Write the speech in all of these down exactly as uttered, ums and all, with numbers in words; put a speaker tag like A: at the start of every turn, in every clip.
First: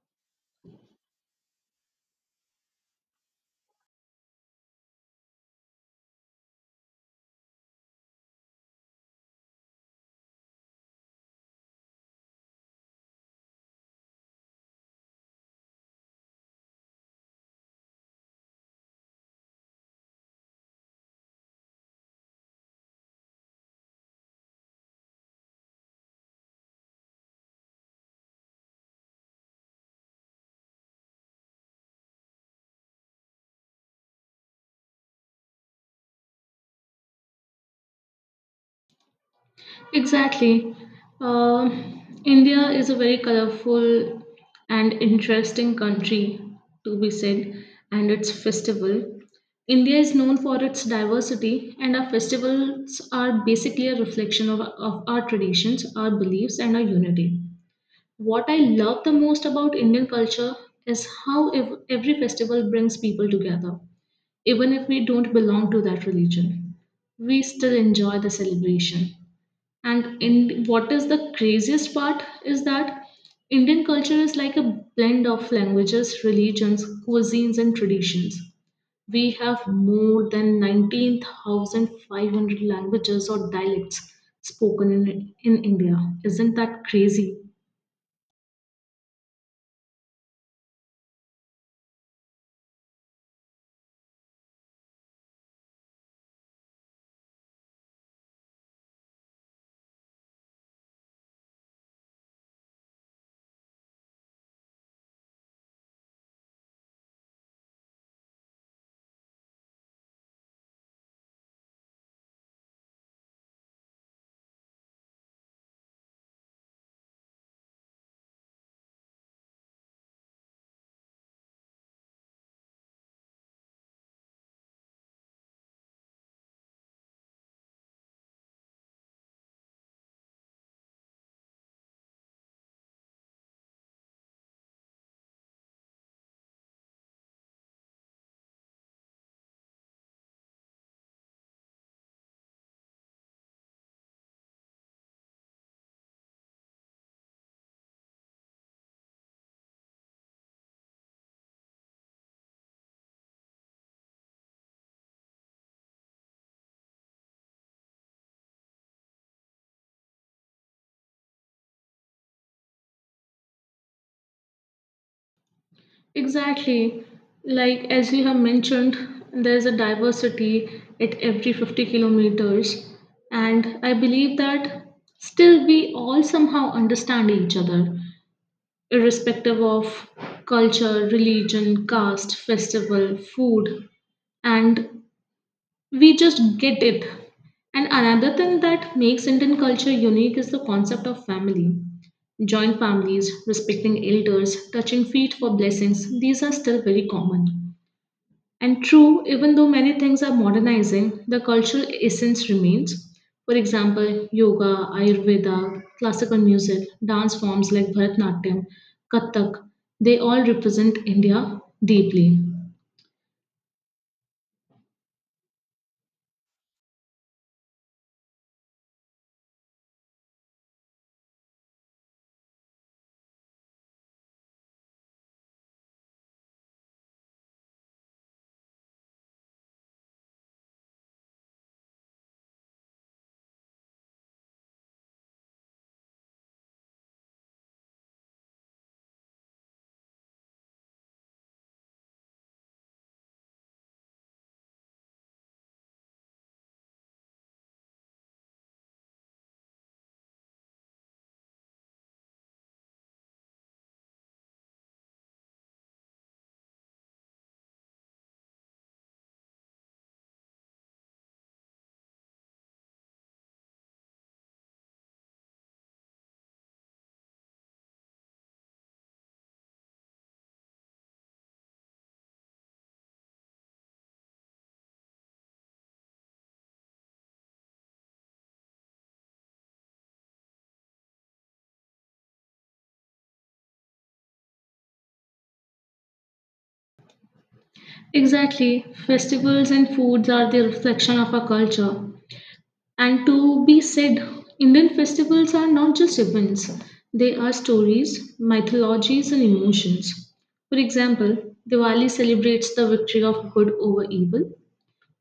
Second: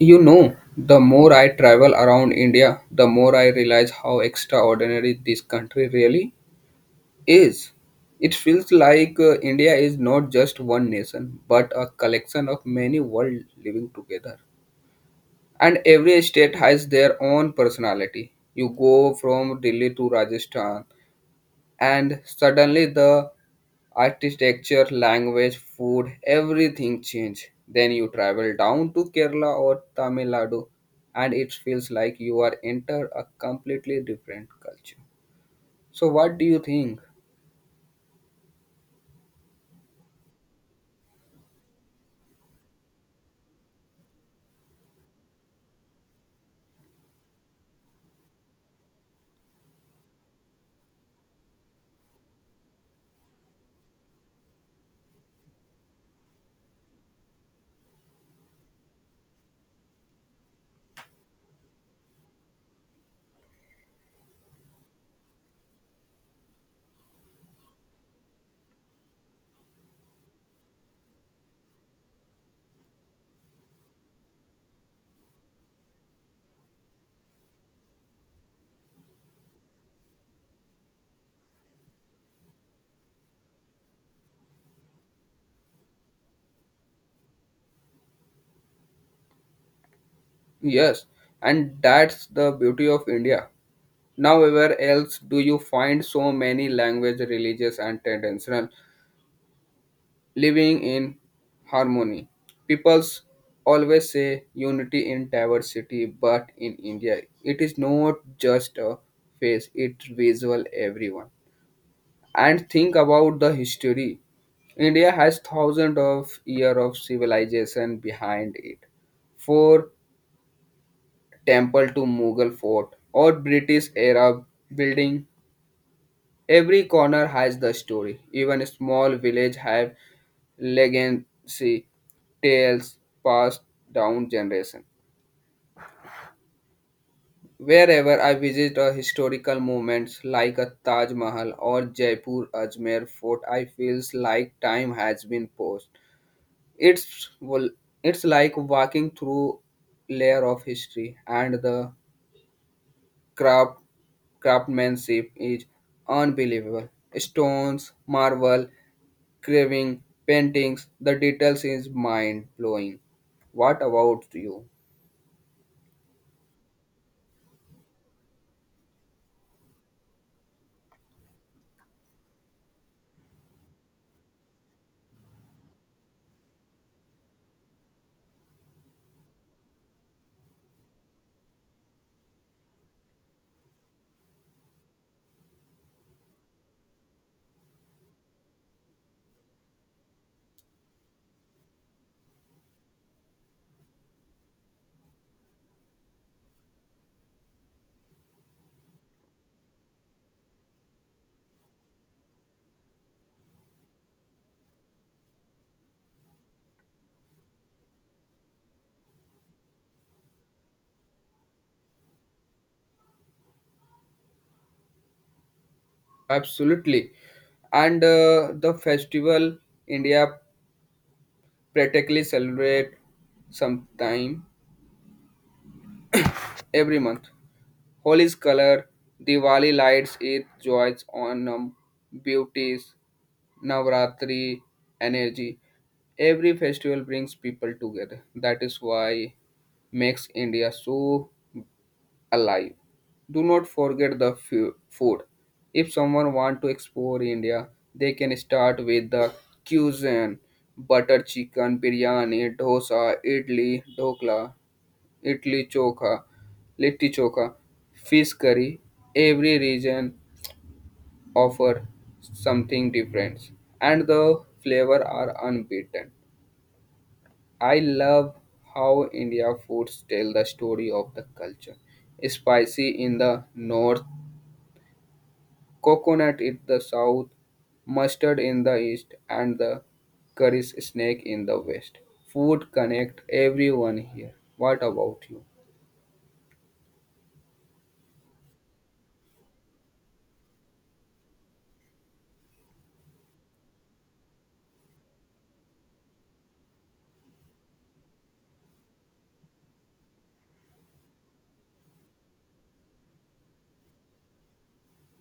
A: You know, the more I travel around India, the more I realize how extraordinary this country really is. It feels like uh, India is not just one nation, but a collection of many worlds living together. And every state has their own personality. You go from Delhi to Rajasthan, and suddenly the architecture, language, food, everything change. Then you travel down to Kerala or Tamil Nadu, and it feels like you are enter a completely different culture. So what do you think?
B: Exactly. Um India is a very colorful and interesting country, to be said, and its festival. India is known for its diversity, and our festivals are basically a reflection of, of our traditions, our beliefs, and our unity. What I love the most about Indian culture is how ev- every festival brings people together, even if we don't belong to that religion. We still enjoy the celebration. And in what is the craziest part is that Indian culture is like a blend of languages, religions, cuisines, and traditions. We have more than nineteen thousand five hundred languages or dialects spoken in, in India. Isn't that crazy?
A: Yes, and that's the beauty of India. Nowhere else do you find so many language, religious, and traditional living in harmony. Peoples always say unity in diversity, but in India, it is not just a face, it's visual everyone. And think about the history. India has thousands of years of civilization behind it. For temple to Mughal fort or British era building, every corner has the story. Even a small village have legacy tales passed down generation. Wherever I visit a historical moments like a Taj Mahal or Jaipur Ajmer fort, I feels like time has been paused. It's well, it's like walking through layer of history and the craft craftsmanship is unbelievable. Stones, marble, carving, paintings, the details is mind blowing. What about you?
B: Exactly. Like as you have mentioned, there's a diversity at every fifty kilometers, and I believe that still we all somehow understand each other, irrespective of culture, religion, caste, festival, food, and we just get it. And another thing that makes Indian culture unique is the concept of family. Joint families, respecting elders, touching feet for blessings, these are still very common. And true, even though many things are modernizing, the cultural essence remains. For example, yoga, Ayurveda, classical music, dance forms like Bharatanatyam, Kathak, they all represent India deeply.
A: Absolutely. And uh, the festival India practically celebrate sometime every month. Holi's color, Diwali lights, Eid joys, Onam, beauties, Navratri, energy. Every festival brings people together. That is why makes India so alive. Do not forget the fu- food. If someone want to explore India, they can start with the cuisine, butter chicken, biryani, dosa, idli, dokla, idli chokha, litti chokha, fish curry. Every region offer something different, and the flavor are unbeaten. I love how India foods tell the story of the culture spicy in the north Coconut in the south, mustard in the east, and the curry snake in the west. Food connect everyone here. What about you?
B: Exactly, festivals and foods are the reflection of our culture. And to be said, Indian festivals are not just events, they are stories, mythologies, and emotions. For example, Diwali celebrates the victory of good over evil,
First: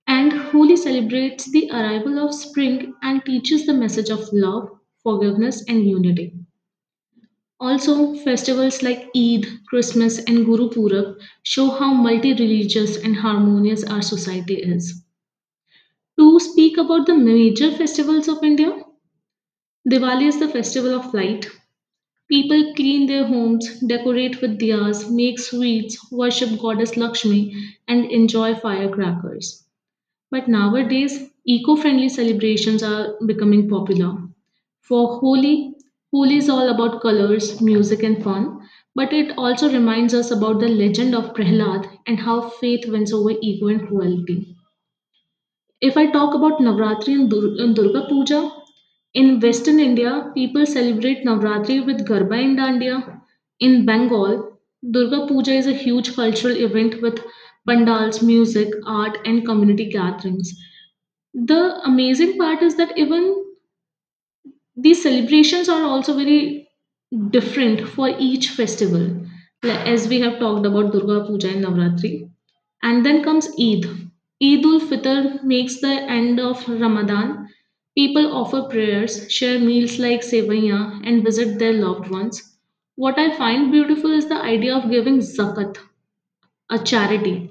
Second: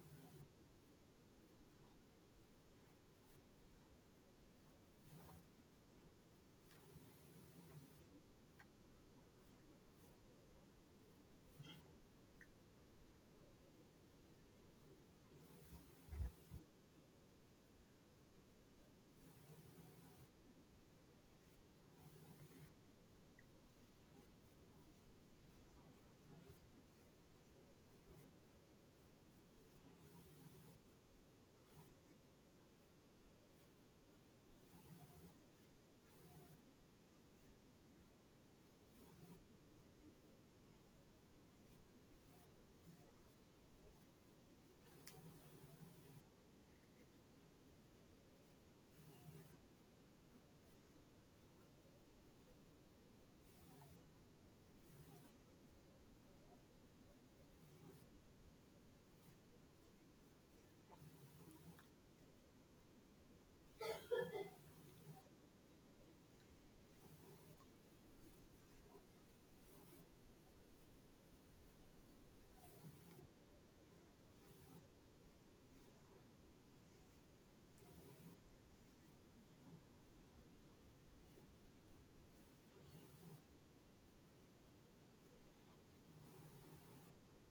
B: and Holi celebrates the arrival of spring and teaches the message of love, forgiveness, and unity. Also, festivals like Eid, Christmas, and Guru Purab show how multi religious and harmonious our society is. To speak about the major festivals of India, Diwali is the festival of light. People clean their homes, decorate with diyas, make sweets, worship goddess Lakshmi, and enjoy firecrackers. But nowadays, eco friendly celebrations are becoming popular. For Holi, Holi is all about colors, music, and fun, but it also reminds us about the legend of Prahlad and how faith wins over ego and cruelty. If I talk about Navratri and, Dur- and Durga Puja, in Western India, people celebrate Navratri with Garba and Dandiya. In Bengal, Durga Puja is a huge cultural event with pandals, music, art, and community gatherings. The amazing part is that even these celebrations are also very different for each festival, like as we have talked about Durga Puja and Navratri. And then comes Eid. Eid ul Fitr makes the end of Ramadan. People offer prayers, share meals like sevaya, and visit their loved ones. What I find beautiful is the idea of giving zakat, a charity.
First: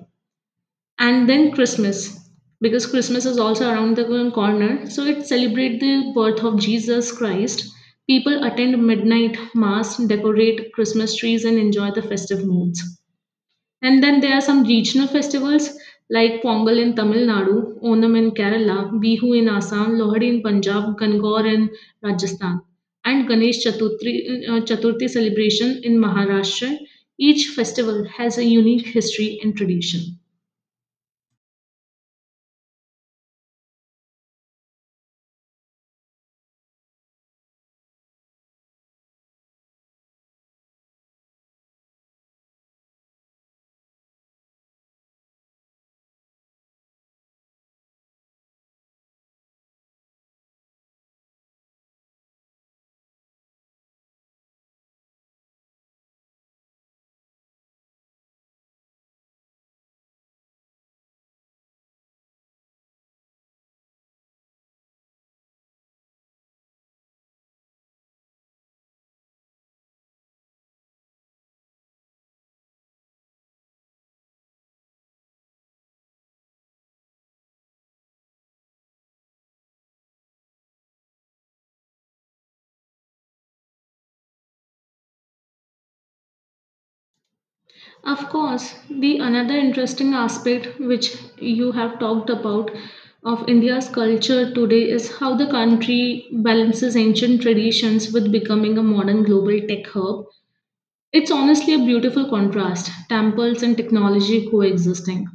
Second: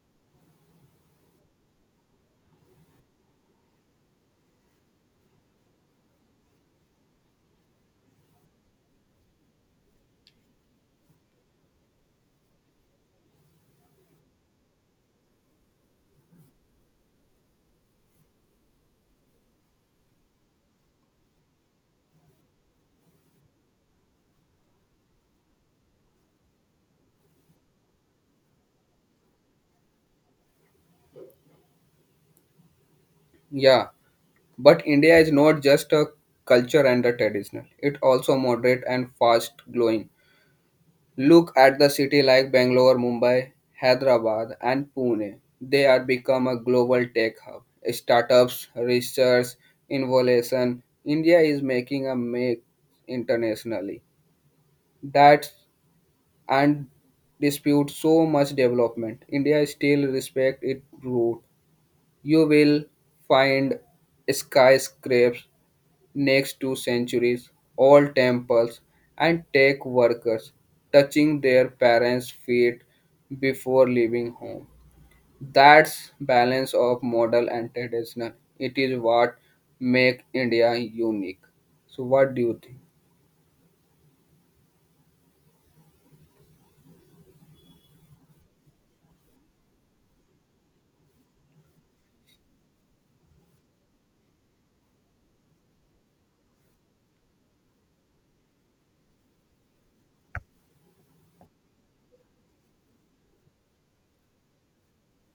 B: And then Christmas, because Christmas is also around the corner, so it celebrates the birth of Jesus Christ. People attend midnight mass, decorate Christmas trees, and enjoy the festive moods. And then there are some regional festivals like Pongal in Tamil Nadu, Onam in Kerala, Bihu in Assam, Lohri in Punjab, Gangor in Rajasthan, and Ganesh Chaturthi, uh, Chaturthi celebration in Maharashtra. Each festival has a unique history and tradition.
A: Yeah, but India is not just a culture and a traditional. It also moderate and fast growing. Look at the city like Bangalore, Mumbai, Hyderabad, and Pune. They are become a global tech hub. Startups, research, innovation. India is making a make internationally. That and dispute so much development. India still respect its root. You will find skyscrapers next to centuries, old temples, and tech workers touching their parents' feet before leaving home. That's balance of model and traditional. It is what make India unique. So what do you think?
B: Of course, the another interesting aspect which you have talked about of India's culture today is how the country balances ancient traditions with becoming a modern global tech hub. It's honestly a beautiful contrast, temples and technology coexisting.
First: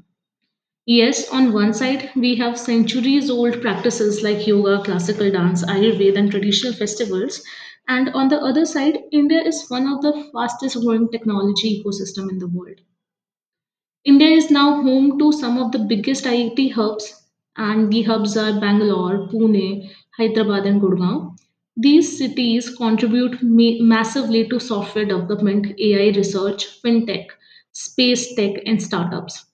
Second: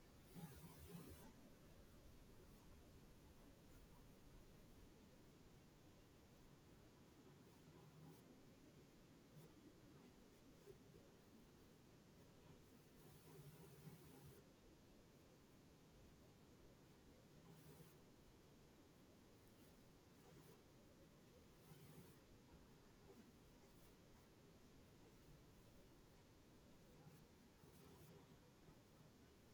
B: Yes, on one side, we have centuries old practices like yoga, classical dance, Ayurveda, and traditional festivals. And on the other side, India is one of the fastest growing technology ecosystem in the world. India is now home to some of the biggest I I T hubs, and the hubs are Bangalore, Pune, Hyderabad, and Gurgaon. These cities contribute ma- massively to software development, A I research, fintech, space tech, and startups.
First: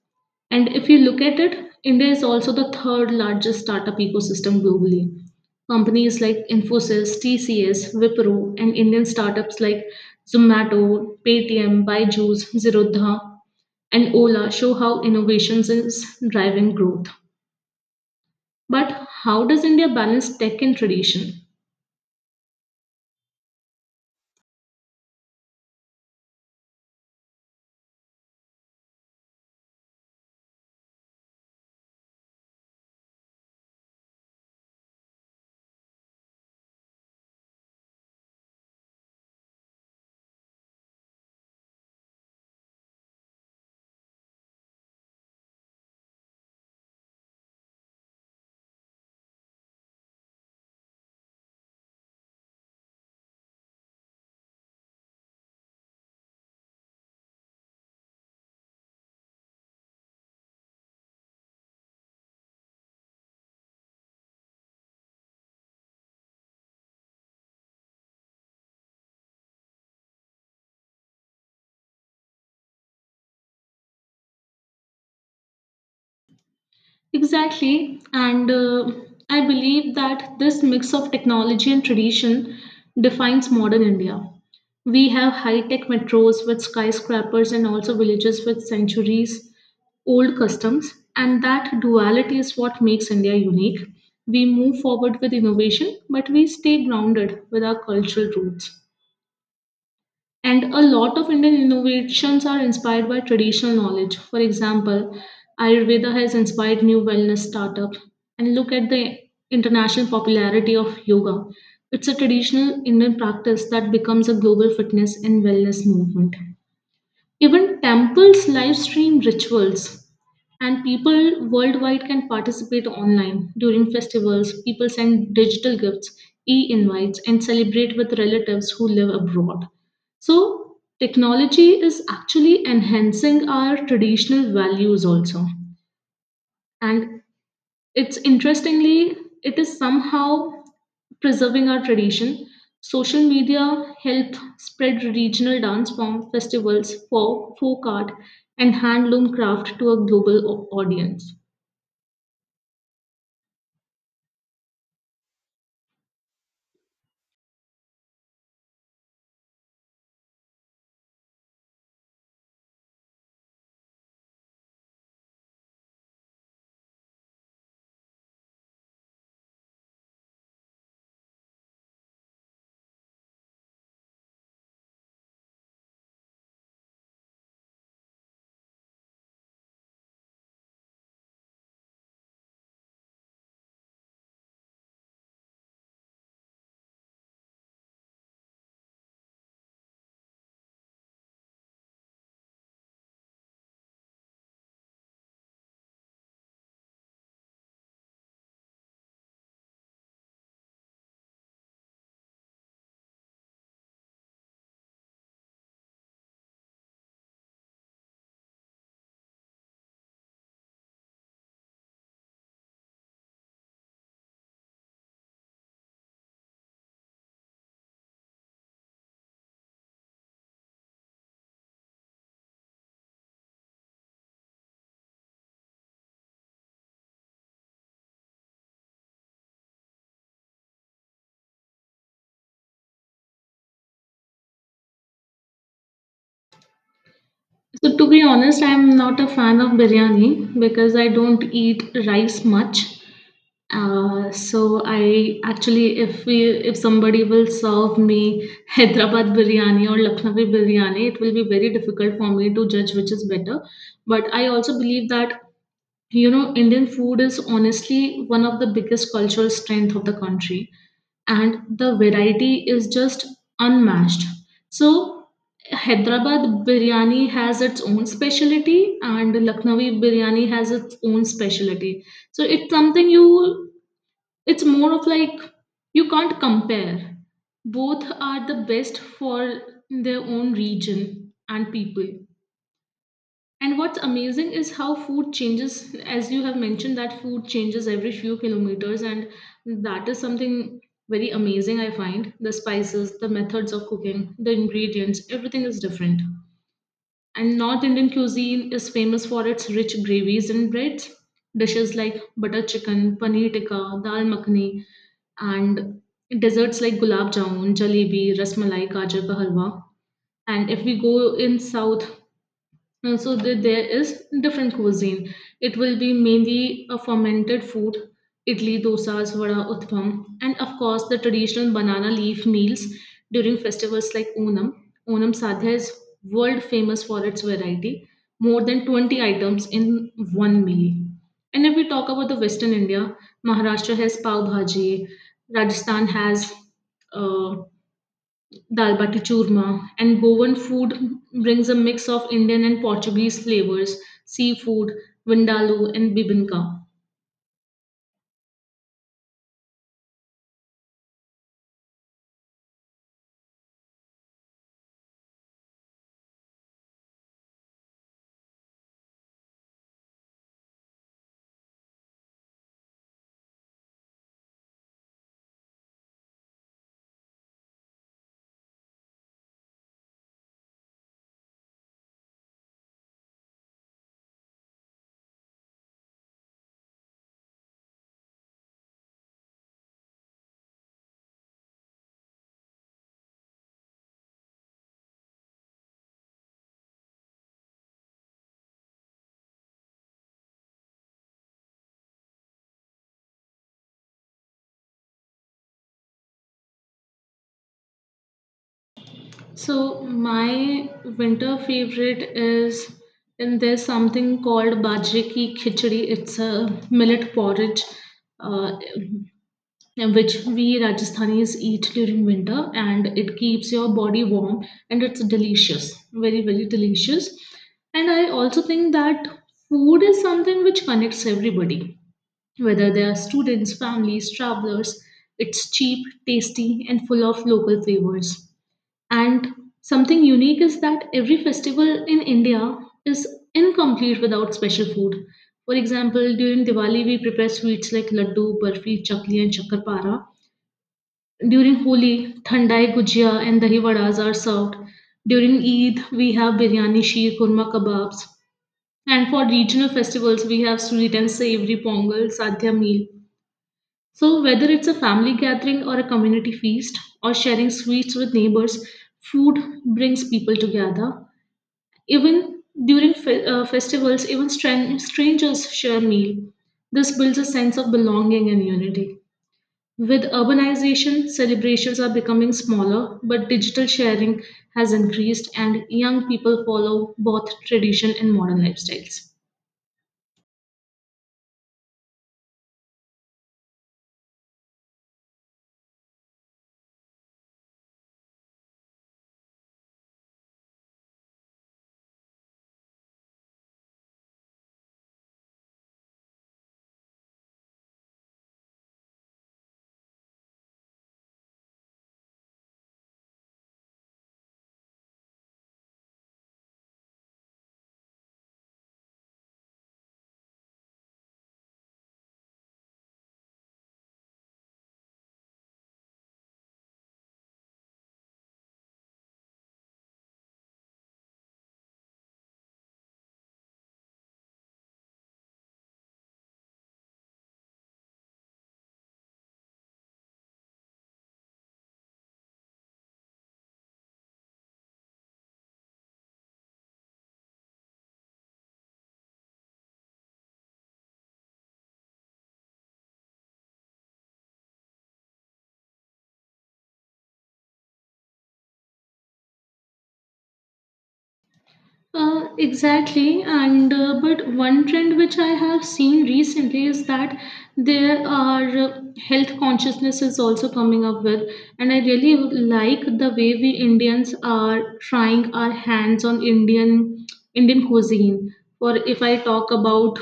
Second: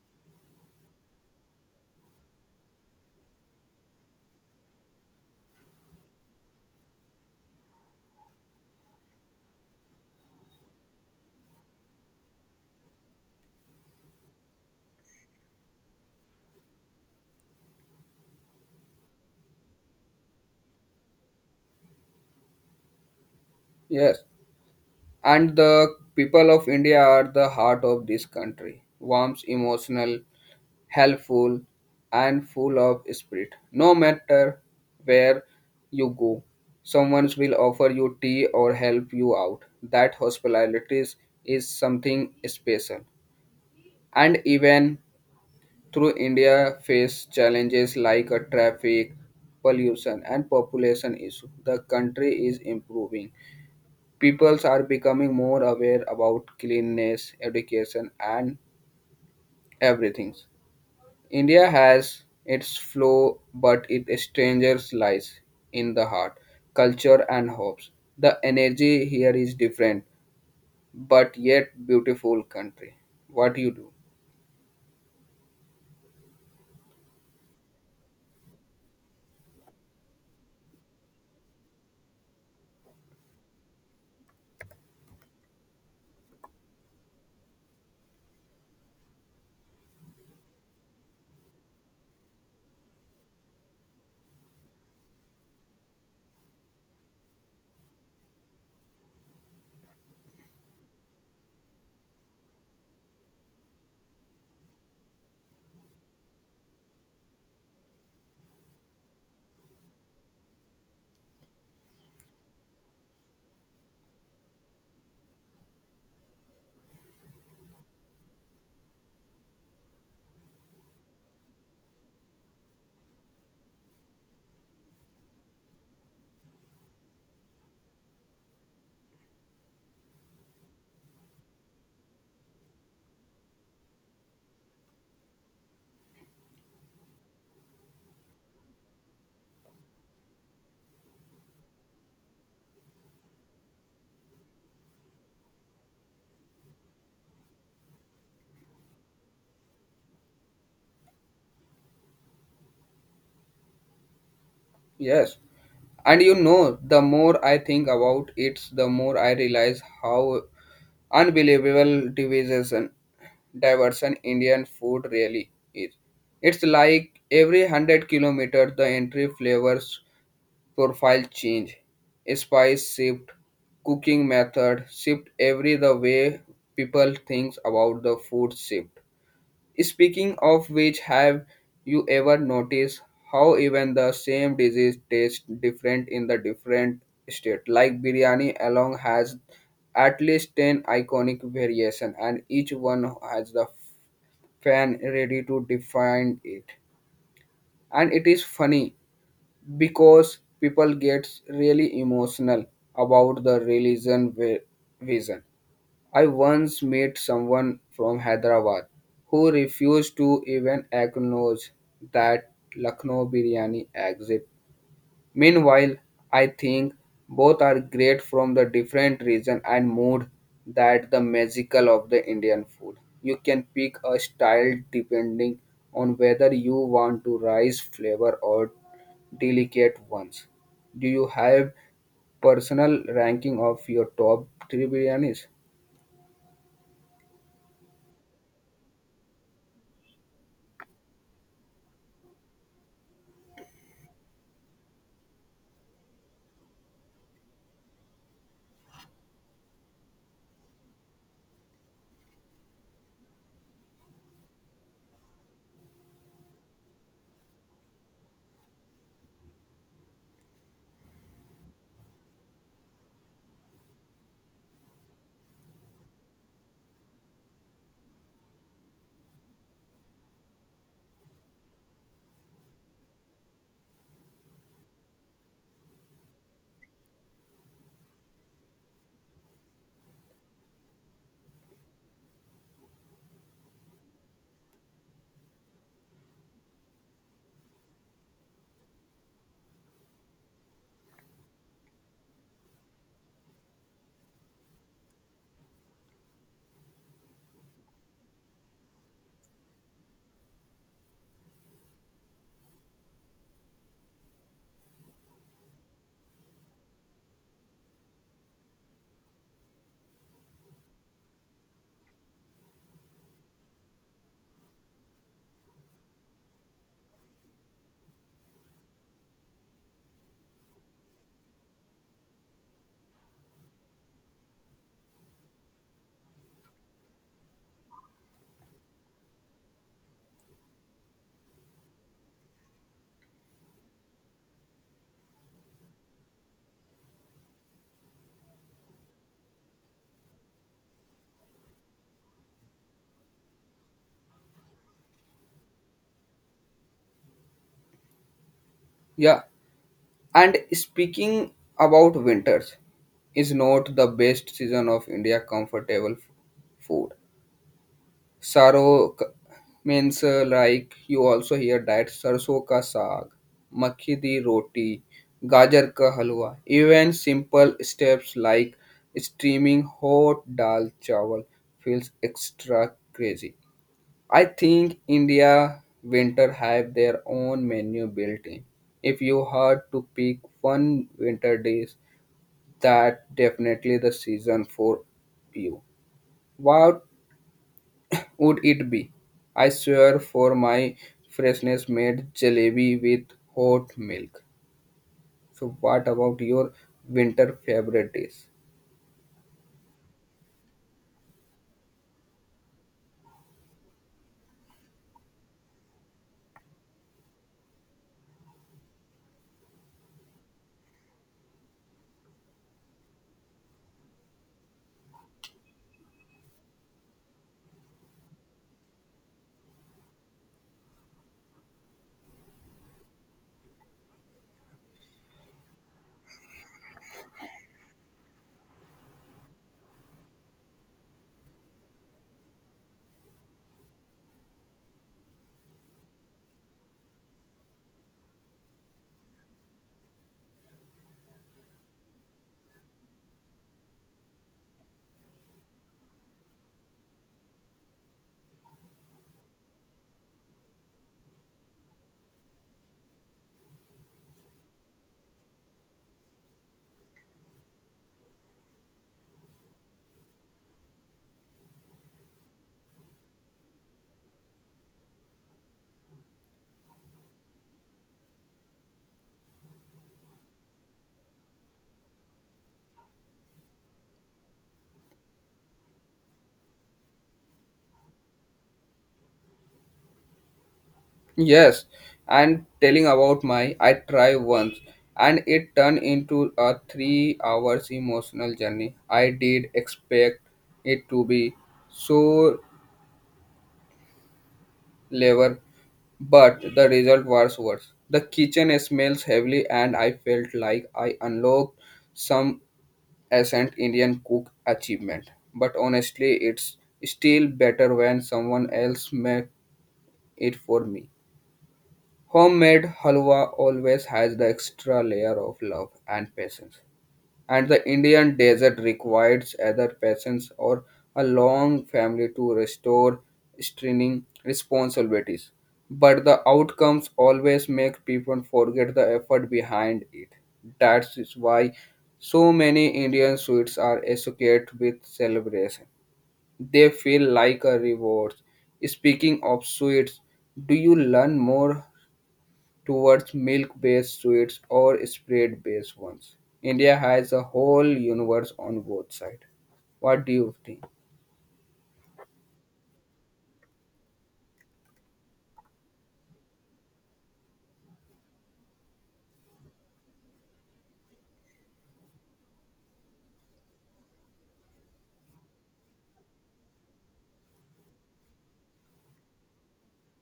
B: And if you look at it, India is also the third largest startup ecosystem globally. Companies like Infosys, T C S, Wipro, and Indian startups like Zomato, Paytm, Byju's, Zerodha, and Ola show how innovations is driving growth. But how does India balance tech and tradition?
A: Yes. And the people of India are the heart of this country, warm, emotional, helpful, and full of spirit. No matter where you go, someone will offer you tea or help you out. That hospitality is something special. And even through India face challenges like a traffic, pollution, and population issue, the country is improving Peoples are becoming more aware about cleanliness, education, and everything. India has its flaw, but its strangers lies in the heart, culture, and hopes. The energy here is different, but yet beautiful country. What you do?
B: Exactly, and uh, I believe that this mix of technology and tradition defines modern India. We have high tech metros with skyscrapers and also villages with centuries old customs, and that duality is what makes India unique. We move forward with innovation, but we stay grounded with our cultural roots. And a lot of Indian innovations are inspired by traditional knowledge. For example, Ayurveda has inspired new wellness startups. And look at the international popularity of yoga. It's a traditional Indian practice that becomes a global fitness and wellness movement. Even temples live stream rituals, and people worldwide can participate online during festivals. People send digital gifts, e invites, and celebrate with relatives who live abroad. So, technology is actually enhancing our traditional values also. And it's interestingly, it is somehow preserving our tradition. Social media helped spread regional dance form festivals for folk art and handloom craft to a global au- audience.
A: Yes. And you know, the more I think about it, the more I realize how unbelievable division diversion Indian food really is. It's like every one hundred kilometers the entry flavors profile change, spice shift, cooking method shift every the way people think about the food shift. Speaking of which, have you ever noticed how even the same disease tastes different in the different state? Like biryani alone has at least ten iconic variation and each one has the fan ready to define it. And it is funny because people get really emotional about the religion vi- vision. I once met someone from Hyderabad who refused to even acknowledge that Lucknow biryani exists Meanwhile, I think both are great from the different region and mood that the magical of the Indian food. You can pick a style depending on whether you want to rice flavor or delicate ones. Do you have personal ranking of your top three biryanis?
B: So to be honest, I'm not a fan of biryani because I don't eat rice much. Uh, so I actually, if we, if somebody will serve me Hyderabad biryani or Lucknowi biryani, it will be very difficult for me to judge which is better. But I also believe that you know Indian food is honestly one of the biggest cultural strength of the country, and the variety is just unmatched. So Hyderabad biryani has its own specialty, and Lucknowi biryani has its own specialty. So it's something you it's more of like you can't compare. Both are the best for their own region and people. And what's amazing is how food changes, as you have mentioned, that food changes every few kilometers, and that is something very amazing, I find. The spices, the methods of cooking, the ingredients, everything is different. And North Indian cuisine is famous for its rich gravies and breads. Dishes like butter chicken, paneer tikka, dal makhani, and desserts like gulab jamun, jalebi, rasmalai, gajar ka halwa. And if we go in south, and so that there is different cuisine. It will be mainly a fermented food, idli, dosas, vada, uthapam, and of course the traditional banana leaf meals during festivals like Onam. Onam Sadhya is world famous for its variety, more than twenty items in one meal. And if we talk about the Western India, Maharashtra has pav bhaji, Rajasthan has uh, dal bati churma, and Goan food brings a mix of Indian and Portuguese flavors, seafood, vindaloo, and bibinka.
A: Yeah. And speaking about winters, is not the best season of India comfortable f- food. Saro k- means uh, like you also hear that sarso ka saag, makhi di roti, gajar ka halwa. Even simple steps like steaming hot dal chawal feels extra crazy. I think India winter have their own menu built in. If you had to pick one winter dish, that definitely the season for you. What would it be? I swear for my freshness made jalebi with hot milk. So what about your winter favorite dish?
B: So my winter favorite is, and there's something called bajre ki khichdi. It's a millet porridge. Uh, and which we Rajasthanis eat during winter, and it keeps your body warm and it's delicious, very, very delicious. And I also think that food is something which connects everybody, whether they are students, families, travelers. It's cheap, tasty, and full of local flavors. And something unique is that every festival in India is incomplete without special food. For example, during Diwali, we prepare sweets like laddu, barfi, chakli, and chakarpara. During Holi, thandai gujia and dahi vadas are served. During Eid, we have biryani, sheer, kurma kebabs. And for regional festivals, we have sweet and savory pongal, sadhya meal. So whether it's a family gathering or a community feast or sharing sweets with neighbors, food brings people together. Even during fe- uh, festivals, even stran- strangers share meal. This builds a sense of belonging and unity. With urbanization, celebrations are becoming smaller, but digital sharing has increased, and young people follow both tradition and modern lifestyles.
A: Yes, and telling about my I try once and it turned into a three hours emotional journey. I did expect it to be so level, but the result was worse. The kitchen smells heavily and I felt like I unlocked some ancient Indian cook achievement. But honestly, it's still better when someone else makes it for me. Homemade halwa always has the extra layer of love and patience and the Indian desert requires either patience or a long family to restore strenuous responsibilities. But the outcomes always make people forget the effort behind it. That is why so many Indian sweets are associated with celebration. They feel like a reward. Speaking of sweets, do you learn more towards milk-based sweets or spread-based ones. India has a whole universe on both sides. What do you think?
B: Uh, exactly, and uh, but one trend which I have seen recently is that there are uh, health consciousness is also coming up with, and I really like the way we Indians are trying our hands on Indian Indian cuisine. Or if I talk about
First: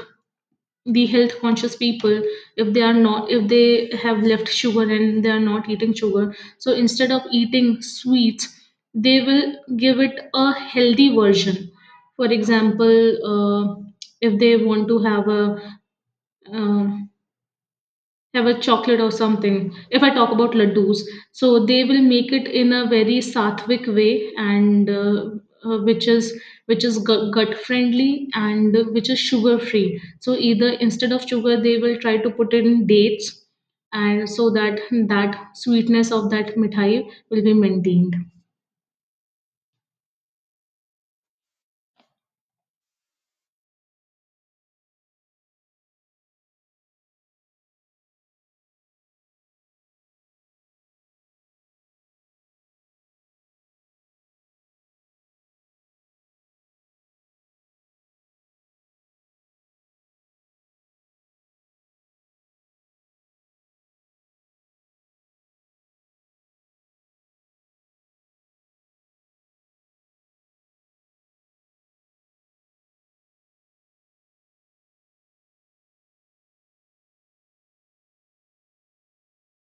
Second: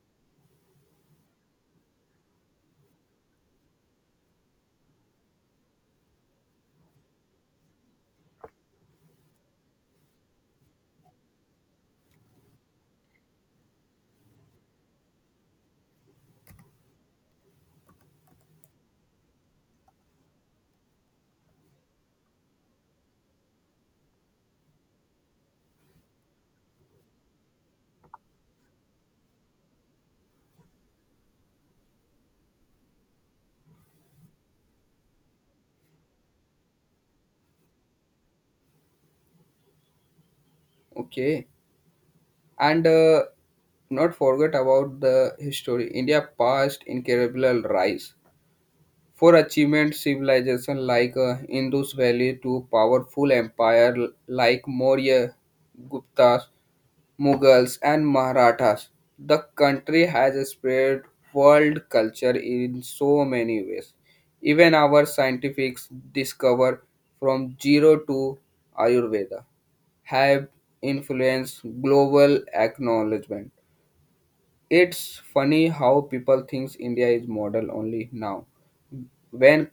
B: the health conscious people, if they are not if they have left sugar and they are not eating sugar, so instead of eating sweets they will give it a healthy version. For example, uh, if they want to have a uh, have a chocolate or something. If I talk about laddus, so they will make it in a very sattvic way, and uh, uh, which is which is gut, gut friendly and which is sugar free. So either instead of sugar, they will try to put in dates, and so that that sweetness of that mithai will be maintained.
A: Okay, and uh, not forget about the history. India passed incredible rise for achievement civilization like uh, Indus Valley to powerful empire like Maurya Guptas Mughals and Marathas. The country has spread world culture in so many ways. Even our scientific discover from zero to Ayurveda have influenced global acknowledgement. It's funny how people think India is model only now, when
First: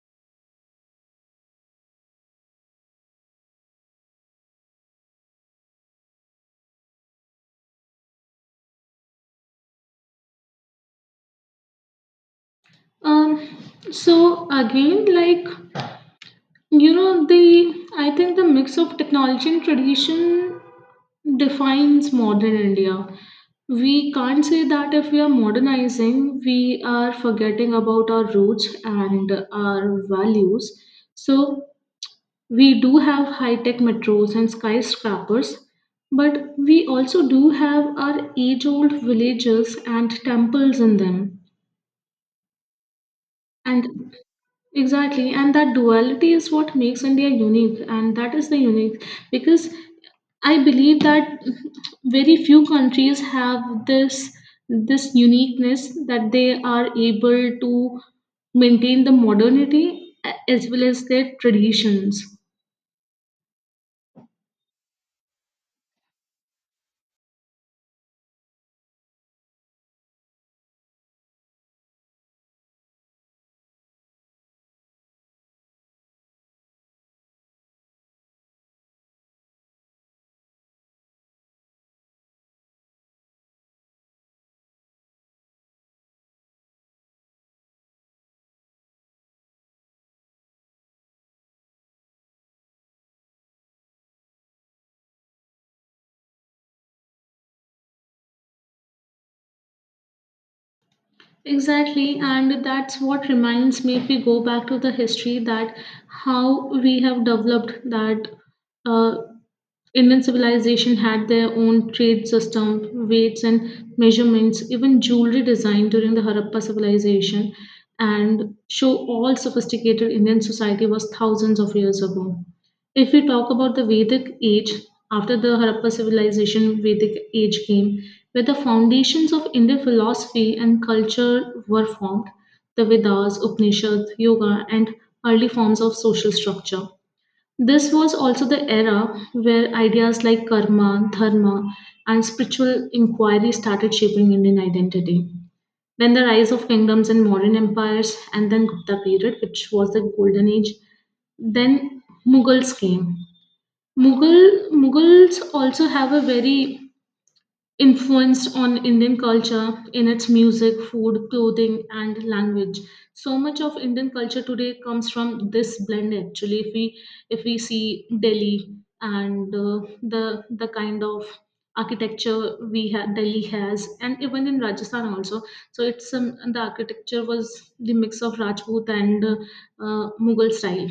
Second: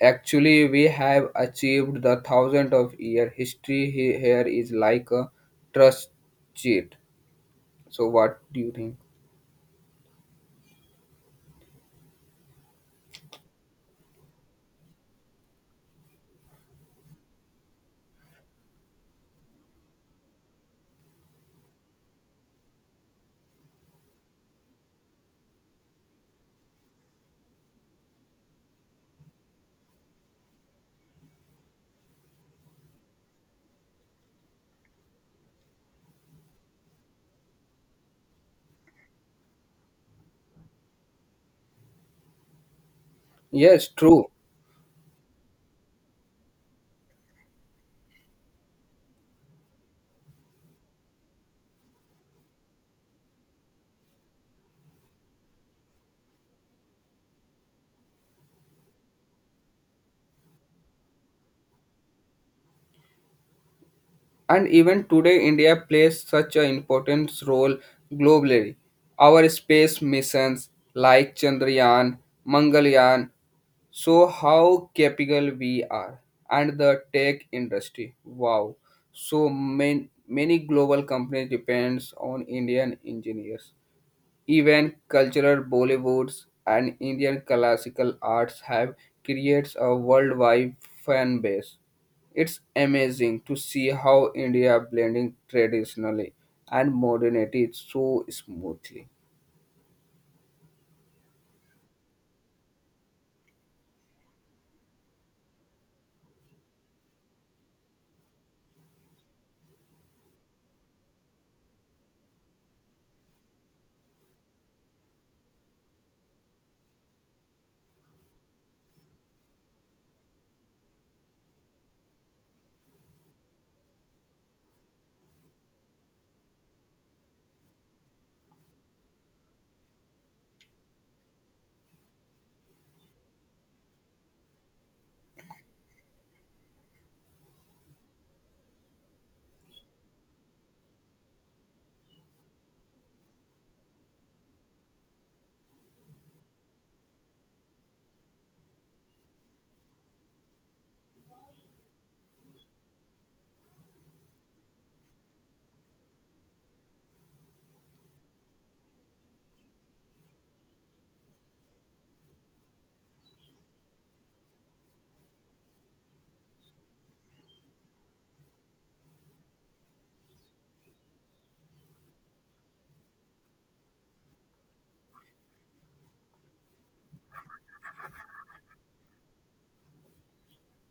A: actually we have achieved the thousand of year history he- here is like a trust cheat. So what do you think?
B: Um, so again, like you know, the I think the mix of technology and tradition defines modern India. We can't say that if we are modernizing, we are forgetting about our roots and our values. So, we do have high tech metros and skyscrapers, but we also do have our age old villages and temples in them.
A: Yes,
B: And
A: true.
B: Exactly, and that duality is what makes India unique, and that is the unique because I believe that very few countries have this this uniqueness that they are able to maintain the modernity a- as well as their traditions.
A: And even today, India plays such an important role globally. Our space missions like Chandrayaan, Mangalyaan show how capable we are. And the tech industry, wow. So many, many global companies depends on Indian engineers. Even cultural Bollywoods and Indian classical arts have creates a worldwide fan base. It's amazing to see how India blending traditionally and modernity so smoothly.
B: Exactly, and that's what reminds me, if we go back to the history, that how we have developed that uh, Indian civilization had their own trade system, weights and measurements, even jewelry design during the Harappa civilization, and show all sophisticated Indian society was thousands of years ago. If we talk about the Vedic age, after the Harappa civilization, Vedic age came, where the foundations of Indian philosophy and culture were formed, the Vedas, Upanishads, yoga, and early forms of social structure. This was also the era where ideas like karma, dharma, and spiritual inquiry started shaping Indian identity. Then the rise of kingdoms and modern empires, and then Gupta period, which was the golden age. Then Mughals came. Mughal Mughals also have a very influenced on Indian culture in its music, food, clothing, and language. So much of Indian culture today comes from this blend. Actually, if we if we see Delhi and uh, the the kind of architecture we have Delhi has, and even in Rajasthan also. So it's um, the architecture was the mix of Rajput and uh, uh, Mughal style.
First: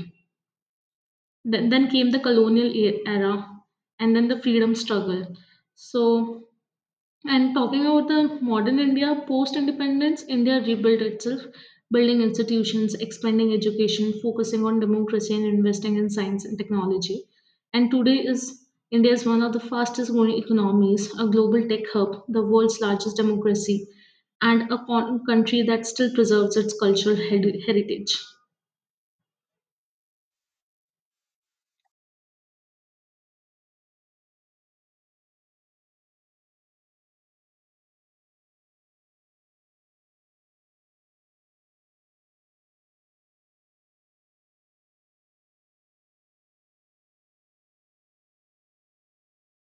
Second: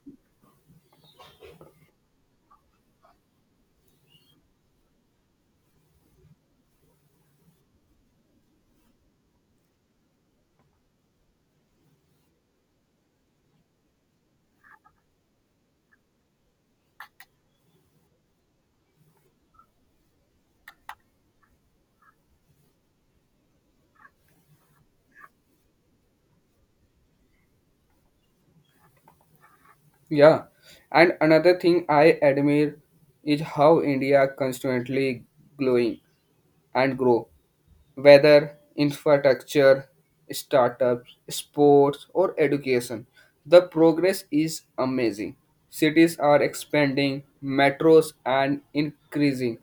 B: Then, then came the colonial e- era, and then the freedom struggle. So and talking about the modern India, post independence, India rebuilt itself, building institutions, expanding education, focusing on democracy, and investing in science and technology. And today is India is one of the fastest growing economies, a global tech hub, the world's largest democracy, and a con- country that still preserves its cultural heri- heritage.
A: Yeah, and another thing I admire is how India constantly growing and grow. Whether infrastructure, startups, sports, or education. The progress is amazing. Cities are expanding, metros are increasing,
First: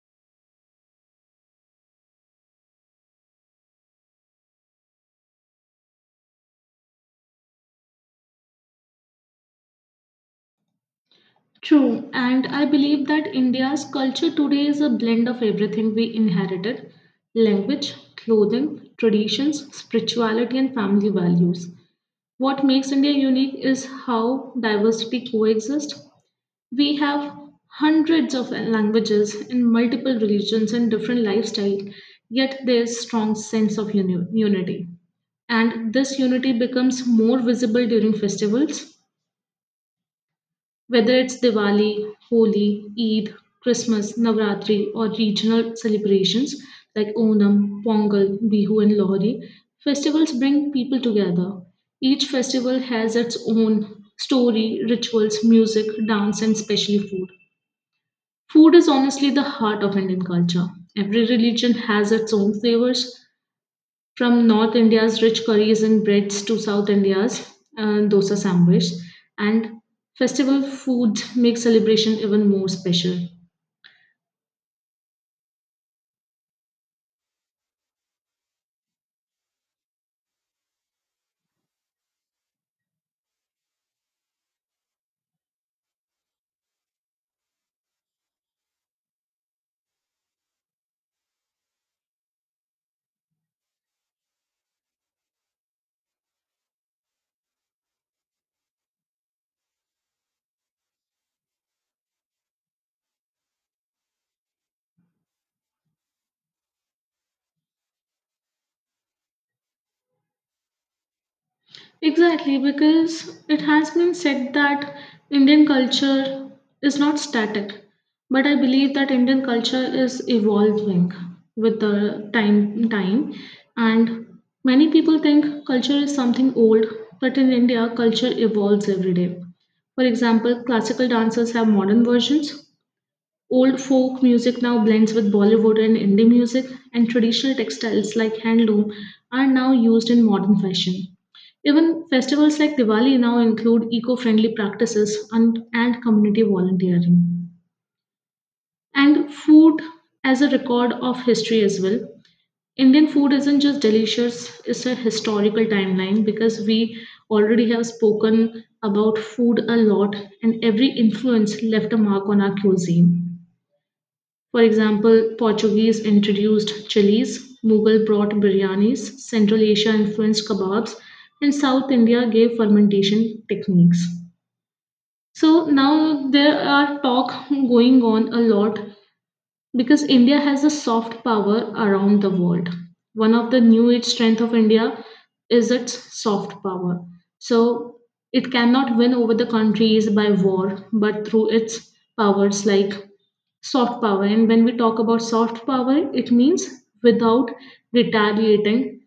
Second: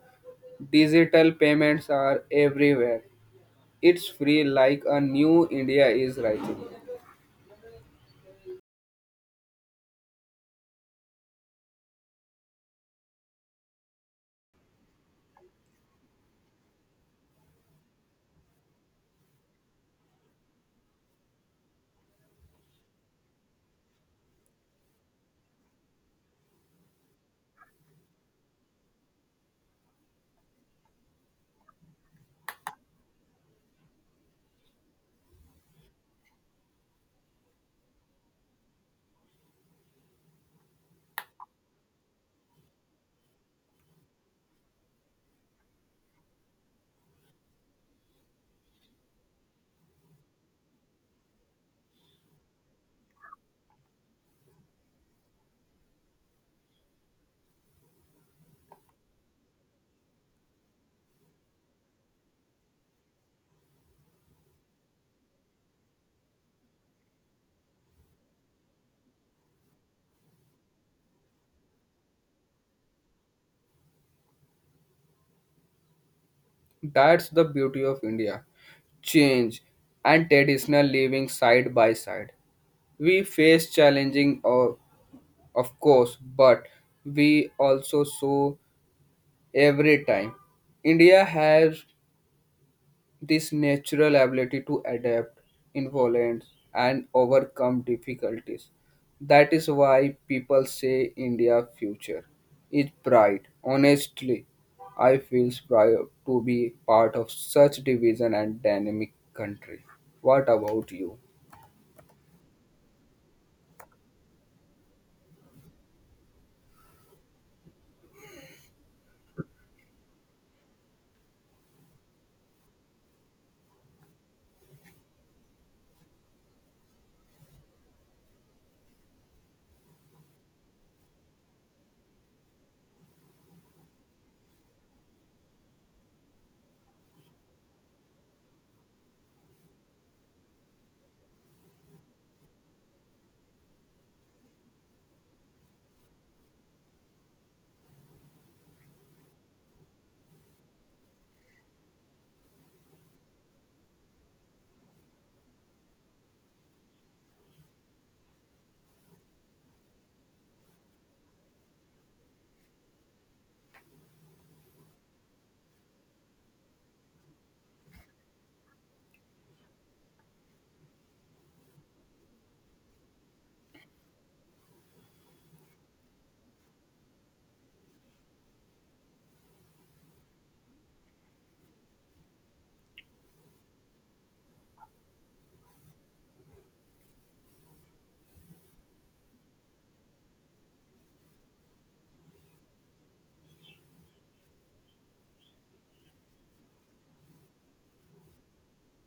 A: digital payments are everywhere. It's free like a new India is rising.
B: True, and I believe that India's culture today is a blend of everything we inherited: language, clothing, traditions, spirituality, and family values. What makes India unique is how diversity coexists. We have hundreds of languages in multiple religions and different lifestyles, yet there's strong sense of uni- unity, and this unity becomes more visible during festivals, whether it's Diwali, Holi, Eid, Christmas, Navratri, or regional celebrations like Onam, Pongal, Bihu, and Lohri. Festivals bring people together. Each festival has its own story, rituals, music, dance, and especially food. Food is honestly the heart of Indian culture. Every religion has its own flavors, from North India's rich curries and breads to South India's uh, dosa sandwich. And festival foods make celebration even more special.
A: That's the beauty of India. Change and traditional living side by side we face challenging of, of course but we also saw Every time. India has this natural ability to adapt, influence, and overcome difficulties. That is why people say India future is bright. Honestly, I feel proud to be part of such division and dynamic country. What about you?
B: Exactly, because it has been said that Indian culture is not static, but I believe that Indian culture is evolving with the time time, and many people think culture is something old, but in India culture evolves every day. For example, classical dances have modern versions, old folk music now blends with Bollywood and Indie music, and traditional textiles like handloom are now used in modern fashion. Even festivals like Diwali now include eco friendly practices and, and community volunteering. And food as a record of history as well. Indian food isn't just delicious, it's a historical timeline because we already have spoken about food a lot, and every influence left a mark on our cuisine. For example, Portuguese introduced chilies, Mughal brought biryanis, Central Asia influenced kebabs, and South India gave fermentation techniques. So now there are talk going on a lot because India has a soft power around the world. One of the new age strength of India is its soft power. So it cannot win over the countries by war, but through its powers like soft power. And when we talk about soft power, it means without retaliating.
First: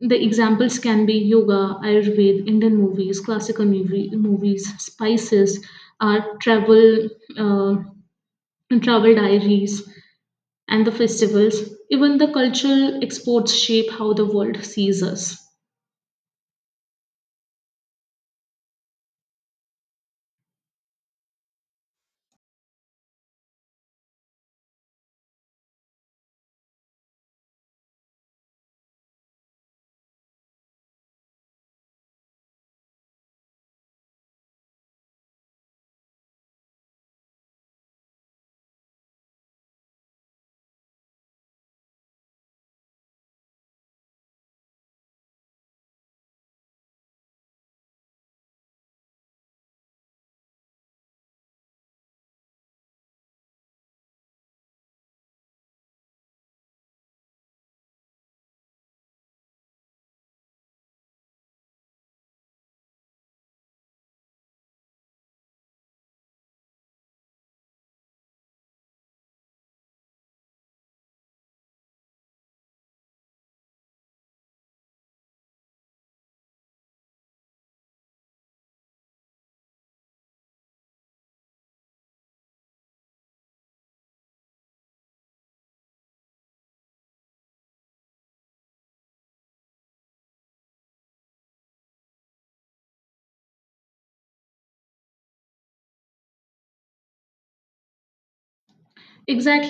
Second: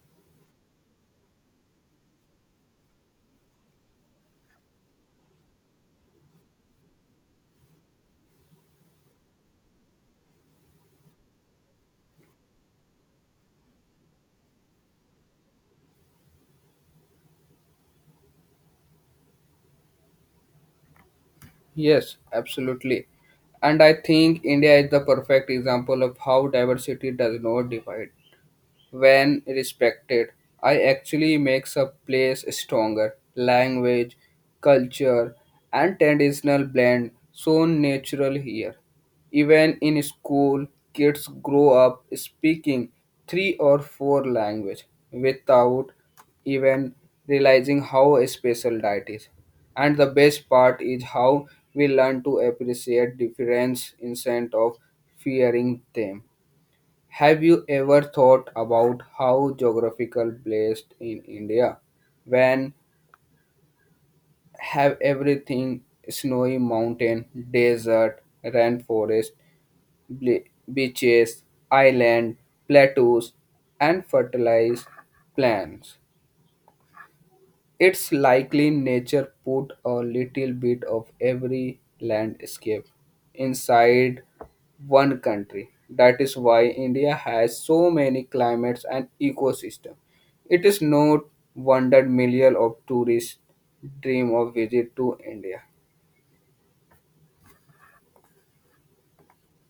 B: The examples can be yoga, Ayurveda, Indian movies, classical movie, movies, spices, art, travel, uh, travel diaries and the festivals, even the cultural exports shape how the world sees us.
A: Yes, absolutely. And I think India is the perfect example of how diversity does not divide. When respected, I actually makes a place stronger. Language, culture, and traditional blend so natural here. Even in school, kids grow up speaking three or four language without even realizing how special that is. And the best part is how we learn to appreciate difference instead of fearing them. Have you ever thought about how geographical placed in India, when have everything snowy mountain, desert, rainforest, ble- beaches, island, plateaus, and fertilized plains? It's likely nature put a little bit of every landscape inside one country. That is why India has so many climates and ecosystems. It is no wonder millions of tourists dream of visit to India.
B: Exactly.